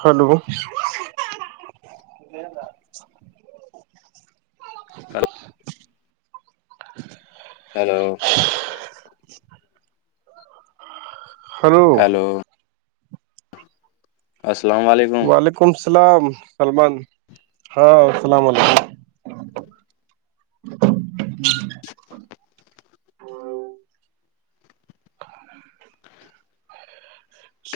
hello کل hello ہرو hello السلام علیکم وعلیکم السلام سلمان ہاں السلام علیکم [unintelligible] [unintelligible]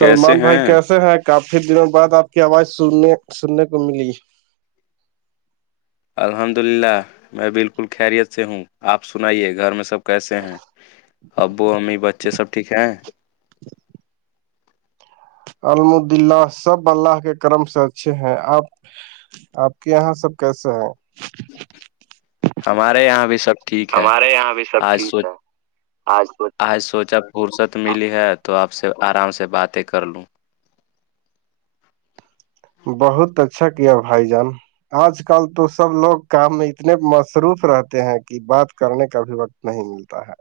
کیسے بھائی ہیں کیسے ہیں کافی دنوں بعد آپ کی آواز سننے سننے کو ملی الحمد للہ میں بالکل خیریت سے ہوں آپ سنائیے گھر میں سب کیسے ہیں ابو امی بچے سب ٹھیک ہیں الحمدلہ سب اللہ کے کرم سے اچھے ہیں آپ آپ کے یہاں سب کیسا ہے ہمارے یہاں بھی سب ٹھیک ہے ہمارے یہاں بھی سب آج ٹھیک سوچ ہے آج تو آج سوچا فرصت ملی ہے تو آپ سے آرام سے باتیں کر لوں بہت اچھا کیا بھائی جان آج کل تو سب لوگ کام میں اتنے مصروف رہتے ہیں کہ بات کرنے کا بھی وقت نہیں بولتا ہے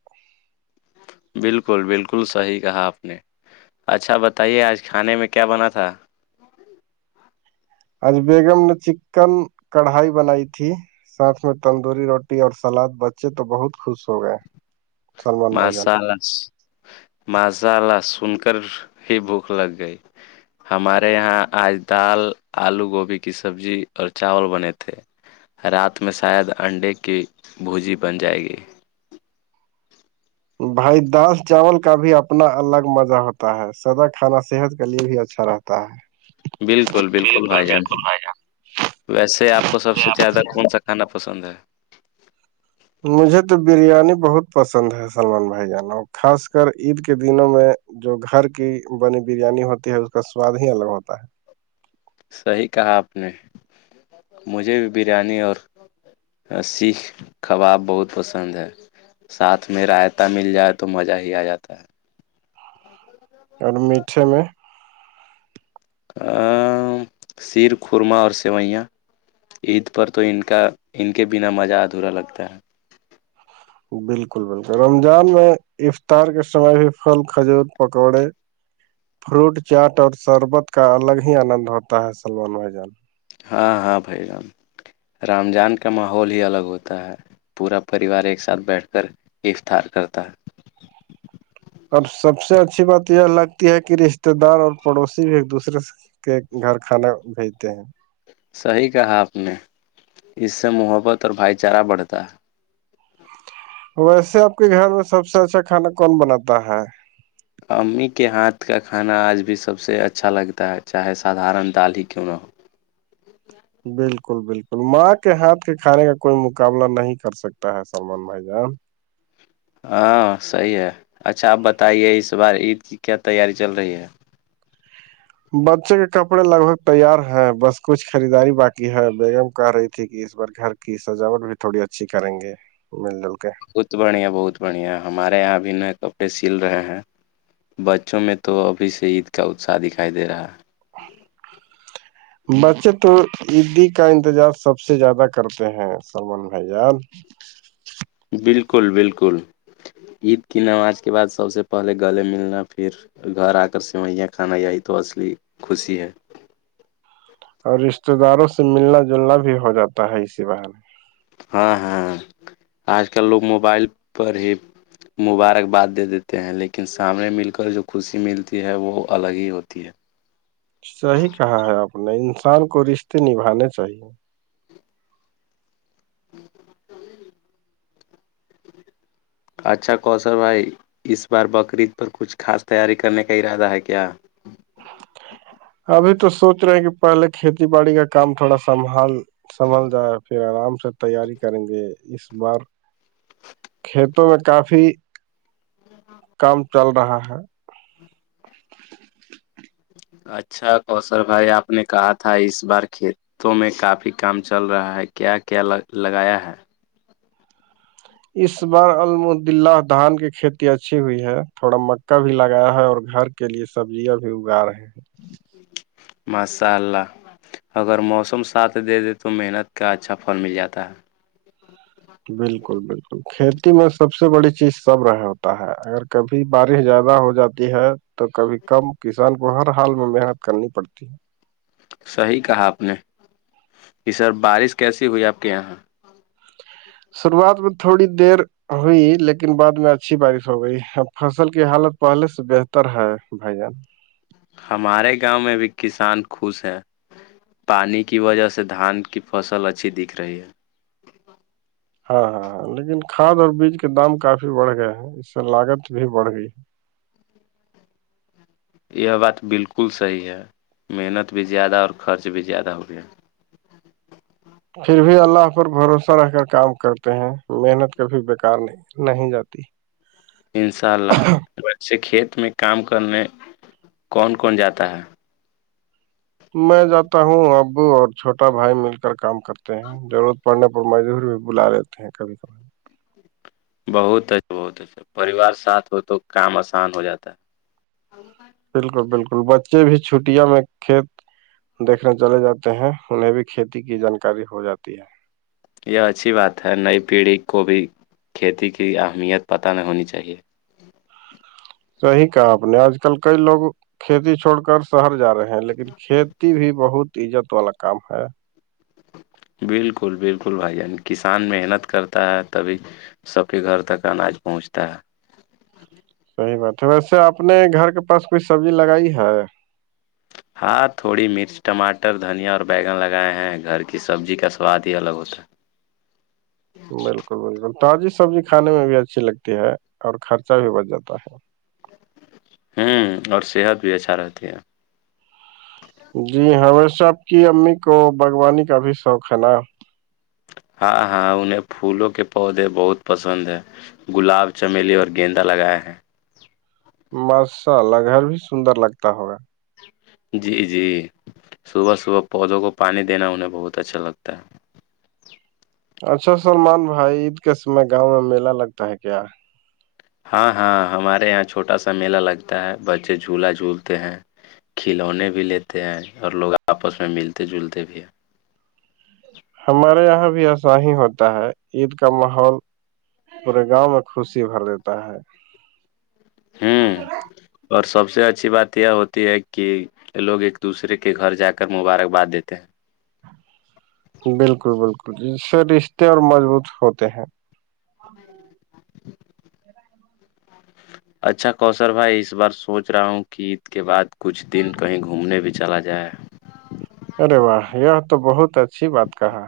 بالکل بالکل صحی کہا آپ نے اچھا بتائیے آج کھانے میں کیا بنا تھا آج بیگم نے چکن کڑھائی بنائی تھی ساتھ میں تندوری روٹی اور سلاد بچے تو بہت خوش ہو گئے سلمان بھائی جان مسال ماسال سن کر ہی بھوک لگ گئی ہمارے یہاں آج دال آلو گوبھی کی سبزی اور چاول بنے تھے رات میں شاید انڈے کی بھوجی بن جائے گی بھائی دال چاول کا بھی اپنا الگ مزہ ہوتا ہے سدا کھانا صحت کے لیے بھی اچھا رہتا ہے بالکل بالکل بھائی جان بالکل بھائی ویسے آپ کو سب جان سے آپ زیادہ کون سکتا کھانا پسند ہے مجھے تو بریانی بہت پسند ہے سلمان بھائی جانو خاص کر عید کے دنوں میں جو گھر کی بنی بریانی ہوتی ہے اس کا سواد ہی الگ ہوتا ہے صحیح کہا آپ نے مجھے بھی بریانی اور ہاں سیخ کباب بہت پسند ہے ساتھ میں رائتا مل جائے تو مزہ ہی آ جاتا ہے اور اور میٹھے میں [inaudible] سیر خورما اور سوئیاں عید پر تو ان کا ان کے بنا مزہ ادھورا لگتا ہے بالکل بالکل رمضان میں افطار کے سمے بھی پھل کھجور پکوڑے فروٹ چاٹ اور شربت کا الگ ہی آنند ہوتا ہے سلمان بھ جان ہاں ہاں بھائی رام رمضان کا ماحول ہی الگ ہوتا ہے پورا پریوار ایک ساتھ بیٹھ کر اف تھار کرتا ہے اور سب سے اچھی بات یہ لگتی ہے کہ رشتے دار اور پڑوسی بھی ایک دوسرے سے کے گھر کھانا بھیجتے ہیں صحیح کہا آپ نے اس سے محبت اور بھائی چارہ بڑھتا ہے ویسے آپ کے گھر میں سب سے اچھا کھانا کون بناتا ہے امی کے ہاتھ کا کھانا آج بھی سب سے اچھا لگتا ہے چاہے سادارن دال ہی کیوں نہ ہو بالکل بالکل ماں کے ہاتھ کے کھانے کا کوئی مقابلہ نہیں کر سکتا ہے سن م جان ہاں صحیح ہے اچھا آپ بتائیے اس بار عید کی کیا تیاری چل رہی ہے بچے کے کپڑے لگ بھگ تیار ہیں بس کچھ خریداری باقی ہے بیگم کہہ رہی تھی کہ اس بار گھر کی سجاوٹ بھی تھوڑی اچھی کریں گے مل جل کے بت بڑھیا بہت بڑھیا ہمارے یہاں ا بھی نئے کپڑے سل رہے ہیں بچوں میں تو ابھی سے عید کا اتساہ دکھائی دے رہا ہے [unintelligible] بچے تو عیدی کا انتظار سب سے زیادہ کرتے ہیں سلمان بھیاان بالکل بالکل عید کی نماز کے بعد سب سے پہلے گلے ملنا پھر گھر آ کر سوئیاں کھانا یہی تو اصلی خوشی ہے اور رشتے داروں سے ملنا جلنا بھی ہو جاتا ہے اسی بار میں ہاں ہاں آج کل لوگ موبائل پر ہی تی ہے وہ الگ ہی ہوتی ہے صحیح کہا ہے آپ نے انسان کو رشتے نبھانے چاہیے اچھا کوثل بھائی اس بار بقرعید پر کچھ خاص تیاری کرنے کا ارادہ ہے کیا ابھی تو سوچ رہے ہیں کہ پہلے کھیتی باڑی کا کام تھوڑا سنبھال سنبھل جائے پھر آرام سے تیاری کریں گے اس بار کھیتوں میں کافی کام چل رہا ہے اچھا کوثر بھائی آپ نے کہا تھا اس بار کھیت ختوں میں کافی کام چل رہا ہے کیا کیا لگایا ہے اس بار المدلہ دھان کی کھیتی اچھی ہوئی ہے تھوڑا مکا بھی لگایا ہے اور گھر کے لیے سبزیاں بھی اگا رہے ہیں مشاء اللہ اگر موسم ساتھ دے دے تو محنت کا اچھا پھل مل جاتا ہے بالکل بالکل کھیتی میں سب سے بڑی چیز سب رہ ہوتا ہے اگر کبھی بارش زیادہ ہو جاتا ہے تو کبھی کم کسان کو ہر حال میں محنت کرنی پڑتی ہے صحیح کہا آپ نے کہ سر بارش کیسی ہوئی آپ کے یہاں شروعات میں تھوڑی دیر ہوئی لیکن بعد میں اچھی بارش ہو گئی فصل کی حالت پہلے سے بہتر ہے بھائی جان ہمارے گاؤں میں بھی کسان خوش ہیں پانی کی وجہ سے دھان کی فصل اچھی دکھ رہی ہے ہاں ہاں ہاں لیکن کاد اور بیج کے دام کافی بڑھ گیا ہے اس سے لاگت بھی بڑھ گئی ہے یہ بات بالکل صحیح ہے محنت بھی زیادہ اور خرچ بھی زیادہ ہو گیا ہیں پھر بھی اللہ پر بھروسہ رہ کر کام کرتے ہیں محنت کبھی بیکار نہیں نہیں جاتی ان شاء اللہ ویسے کھیت میں کام کرنے کون کون جاتا ہے میں جاتا ہوں ابو اور چھوٹا بھائی مل کر کام کرتے ہیں ضرورت پڑنے اور مزدور بھی بلا لیتے ہیں کبھی کبھار بہت اچھا بہت اچھا پریوار ساتھ ہو تو کام آسان ہو جاتا ہے بالکل بالکل بچے بھی چھٹیاں میں کھیت دیکھنے چلے جاتے ہیں انہیں بھی کھیتی کی جانکاری ہو جاتی ہے یہ اچھی بات ہے نئی پیڑھی کو بھی کھیتی کی اہمیت پتہ نہیں ہونی چاہیے صحیح کہا آپ نے آج کل کئی لوگ کھیتی چھوڑ کر شہر جا رہے ہیں ہیں لیکن کھیتی بھی بہت عزت والا کام ہے بالکل بالکل بھائی جان کسان محنت کرتا ہے تبھی سب کے گھر تک اناج پہنچتا ہے صحیح بات ہے ویسے اپنے گھر کے پاس کوئی سبزی لگائی ہے ہاں تھوڑی مرچ ٹماٹر دھنیا اور بگن لگائے ہیں گھر کی سبزی کا سواد ہی الگ ہوتا ہے بالکل بالکل تازی سبزی کھانے میں بھی اچھی لگتی ہے اور خرچہ بھی بھ جاتا ہے ہوں اور صحت بھی اچھا رہتی ہے جی ہمیشہ آپ کی امی کو باغوانی کا بھی شوق ہے نا ہاں ہاں انہیں پھولوں کے پودے بہت پسند ہیں گلاب چمیلی اور گیندا لگایا ہیں مسءلہ گھر بھی سندر لگتا ہوگا جی جی صبح صبح پودوں کو پانی دینا انہیں بہت اچھا لگتا ہے اچھا سلمان بھائی عید کے سے گاؤں میں میلہ لگتا ہے کیا [unintelligible] ہاں ہاں ہمارے یہاں چھوٹا سا میلہ لگتا ہے بچے جھولا جھولتے ہیں کھلونے بھی لیتے ہیں اور لوگ آپس میں ملتے جلتے بھی ہیں ہمارے یہاں بھی ایسا ہی ہوتا ہے عید کا ماحول [unintelligible] پورے گاؤں میں خوشی بھر دیتا ہے [unintelligible] کون ہوں کرا [inaudible] اور سب سے اچھی بات یہ ہوتی ہے کہ لوگ ایک دوسرے کے گھر جا کر مبارکباد دیتے ہیں بالکل بالکل جے رشتے اور مضبوط ہوتے ہیں [unintelligible] ہوں [inaudible] ج اچھا کوشر بھائی اس بار سوچ رہا ہوں کہ عید کے بعد کچھ دن کہیں گھومنے بھی چلا جائے ارے واہ یہ تو بہت اچھی بات کہا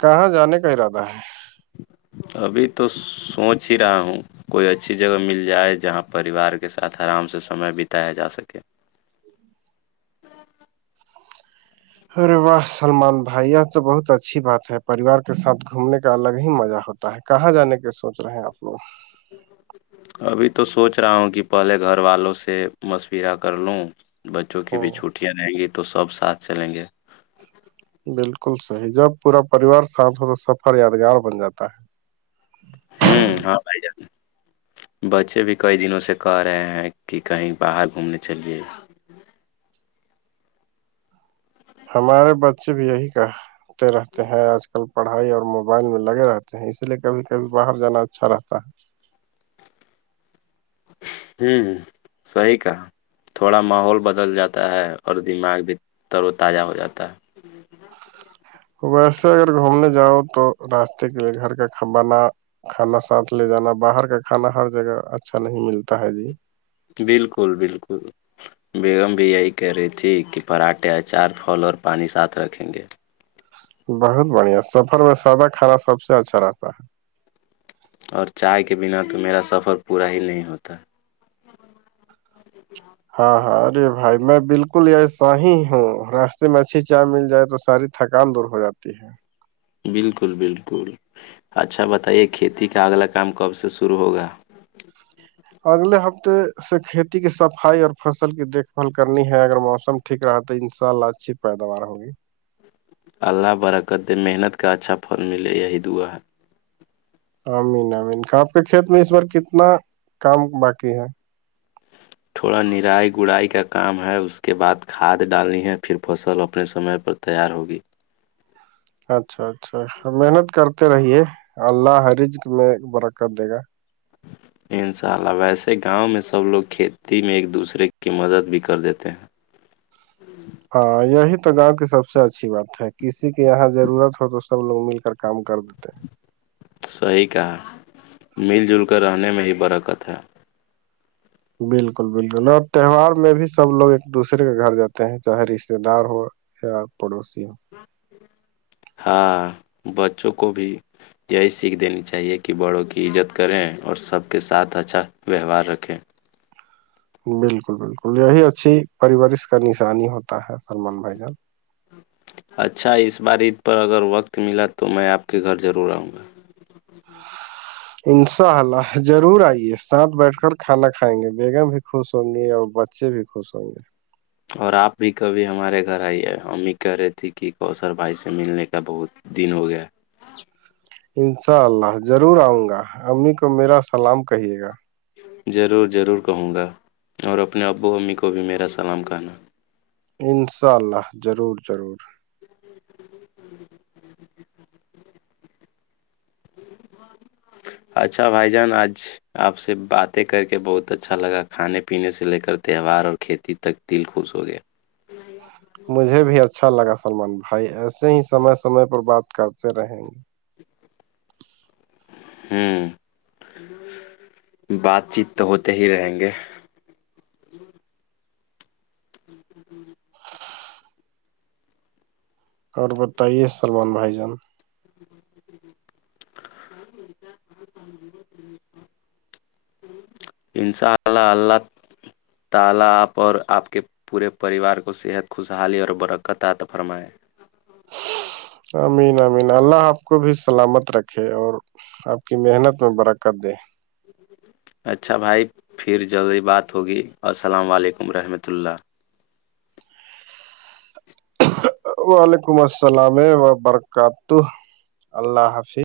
کہاں جانے کا ارادہ ہے ابھی تو سوچ ہی رہا ہوں کوئی اچھی جگہ مل جائے جہاں پریوار کے ساتھ آرام سے سمے بتایا جا سکے ارے واہ سلمان بھائی یہ تو بہت اچھی بات ہے پریوار کے ساتھ گھومنے کا الگ ہی مزہ ہوتا تا ہے کہاں جانے کے سوچ رہے ہیں آپ لوگ ابھی تو سوچ رہا ہوں کہ پہلے گھر والوں سے مشورہ کر لوں بچوں کی او بھی چھوٹیاں رہیں گی تو سب ساتھ چلیں گے بالکل صحیح جب پورا پریوار سانت ہو تو سفر یادگار بن جاتا ہے [unintelligible] ہوں ہاں جات بچے بھی کئی دنوں سے کہ رہے ہیں کہ کہیں باہر گھومنے چلیے [unintelligible] ہمارے بچے بھی یہی کہتے رہتے ہیں آج کل آ کل پڑھائی اور موبائل میں لگے رہتے ہیں اس لیے کبھی کبھی باہر جانا اچھا رہتا ہے [unintelligible] ہوں سی کا تھوڑا ماحول بدل جاتا ہے اور دماغ بھی تر و تازہ ہو جاتا ہے ویسے اگر گھومنے جاؤ تو راستے کےے گھر کا کھبانا کھانا ساتھ لے جانا باہر کا کھانا ہر جگہ اچھا نہیں ملتا ہے جی بالکل بالکل [unintelligible] بیگم بھی یہی کہہ رہی تھی کہ پراٹھے اچار پھل اور پانی ساتھ رکھیں گے [unintelligible] بہت بڑھیا سفر میں سادہ کھانا سب سے اچھا رہتا ہے اور چائے کے بنا تو میرا سفر پورا ہی نہیں ہوتا [unintelligible] ہاں ہاں ارے بھائی میں بالکل یہ س ہی ہوں راستے میں اچھی چائے مل جائے تو ساری [unintelligible] تھکان دور ہو جاتی ہے بالکل بالکل اچھا بتائیے کھیتی کا اگلا کام کب سے شروع ہوگا [unintelligible] اگلے ہفتے سے کھیتی کی صفائی اور فصل کی دیکھ بھال کرنی ہے اگر موسم ٹھیک رہا تو ان شاء اللہ اچھی پیداوار ہوگی اللہ برکت دے محنت کا اچھا پل ملے یہی دعا ہے امین امین آپ کے کھیت میں اس بار کتنا کام باقی ہے تھوڑا نرائی گڑائی کا کام ہے اس کے بعد کھاد ڈالنی ہے پھر فصل اپنے سمے پر تیار ہوگی اچھا اچھا محنت کرتے رہیے اللہ حرج میں برکت دے گا [inaudible] ان شاء اللہ ویسے گاؤں میں سب لوگ کھیتی میں ایک دوسرے کی مدد بھی کر دیتے ہیں ہاں یہی تو گاؤں کی سب سے اچھی بات ہے کسی کی یہاں ضرورت ہو تو سب لوگ مل کر کام کر دیتے ہیں صحیح کہ مل جل کر رہنے میں ہی برکت ہے بالکل بالکل اور تہوار میں بھی سب لوگ ایک دوسرے کے گھر جاتے ہیں چاہے رشتے دار ہو ا پڑوسیی ہاں بچوں کو بھی یہی سیکھ دینی چاہیے کہ بڑوں کی عزت کریں اور سب کے ساتھ اچھا ویوہار رکھیں بالکل بالکل یہی اچھی پریورارش کا نشانی ہوتا ہے سللمان بھائی جان اچھا اس بار عید پر اگر وقت ملا تو میں آپ کے گھر ضرور آؤں گا انشاء اللہ ضرور آئیے ساتھ بیٹھ کر کھانا کھائیں گے بیگم بھی خوش ہوں گے اور بچے بھی خوش س ہے اور آپ بھی کبھی ہمارے گھر آئیے امی کہہ رہے تھھی کہ کوثر بھائی سے ملنے کا بہت دن ہو گیا انشاء اللہ ضرور آؤں گا امی کو میرا سلام کہیے گا ضرور ضرور کہوں گا اور اپنے ابو امی کو بھی میرا سلام کہنا انشاء اللہ ضرور ضرور [unintelligible] اچھا بھائی جان آج آپ سے باتیں کر کے بہت اچھا لگا کھانے پینے سے لے کر تہوار اور کھیتی تک دل خوش ہو گیا مجھے بھی اچھا لگا سلمان بھائی ایسے ہی سمے سمے پر بات کرتے رہیں گے ہوں بات چیت تو ہوتے ہی رہیں گے ہاں ہوں اور بتائیے سلمان بھائی جان [unintelligible] انشاء اللہ اللہ تعالی آپ اور آپ کے پورے پریوار کو صحت خوشحالی اور برکتات فرمائائے امین امین اللہ آپ کو بھی سلامت رکھے اور آپ کی محنت میں برکت دے اچھا بھائی پھر جلدی بات ہوگی السلام علیکم رحمت اللہ وعلیکم السلام وبرکاتہ اللہ حافظ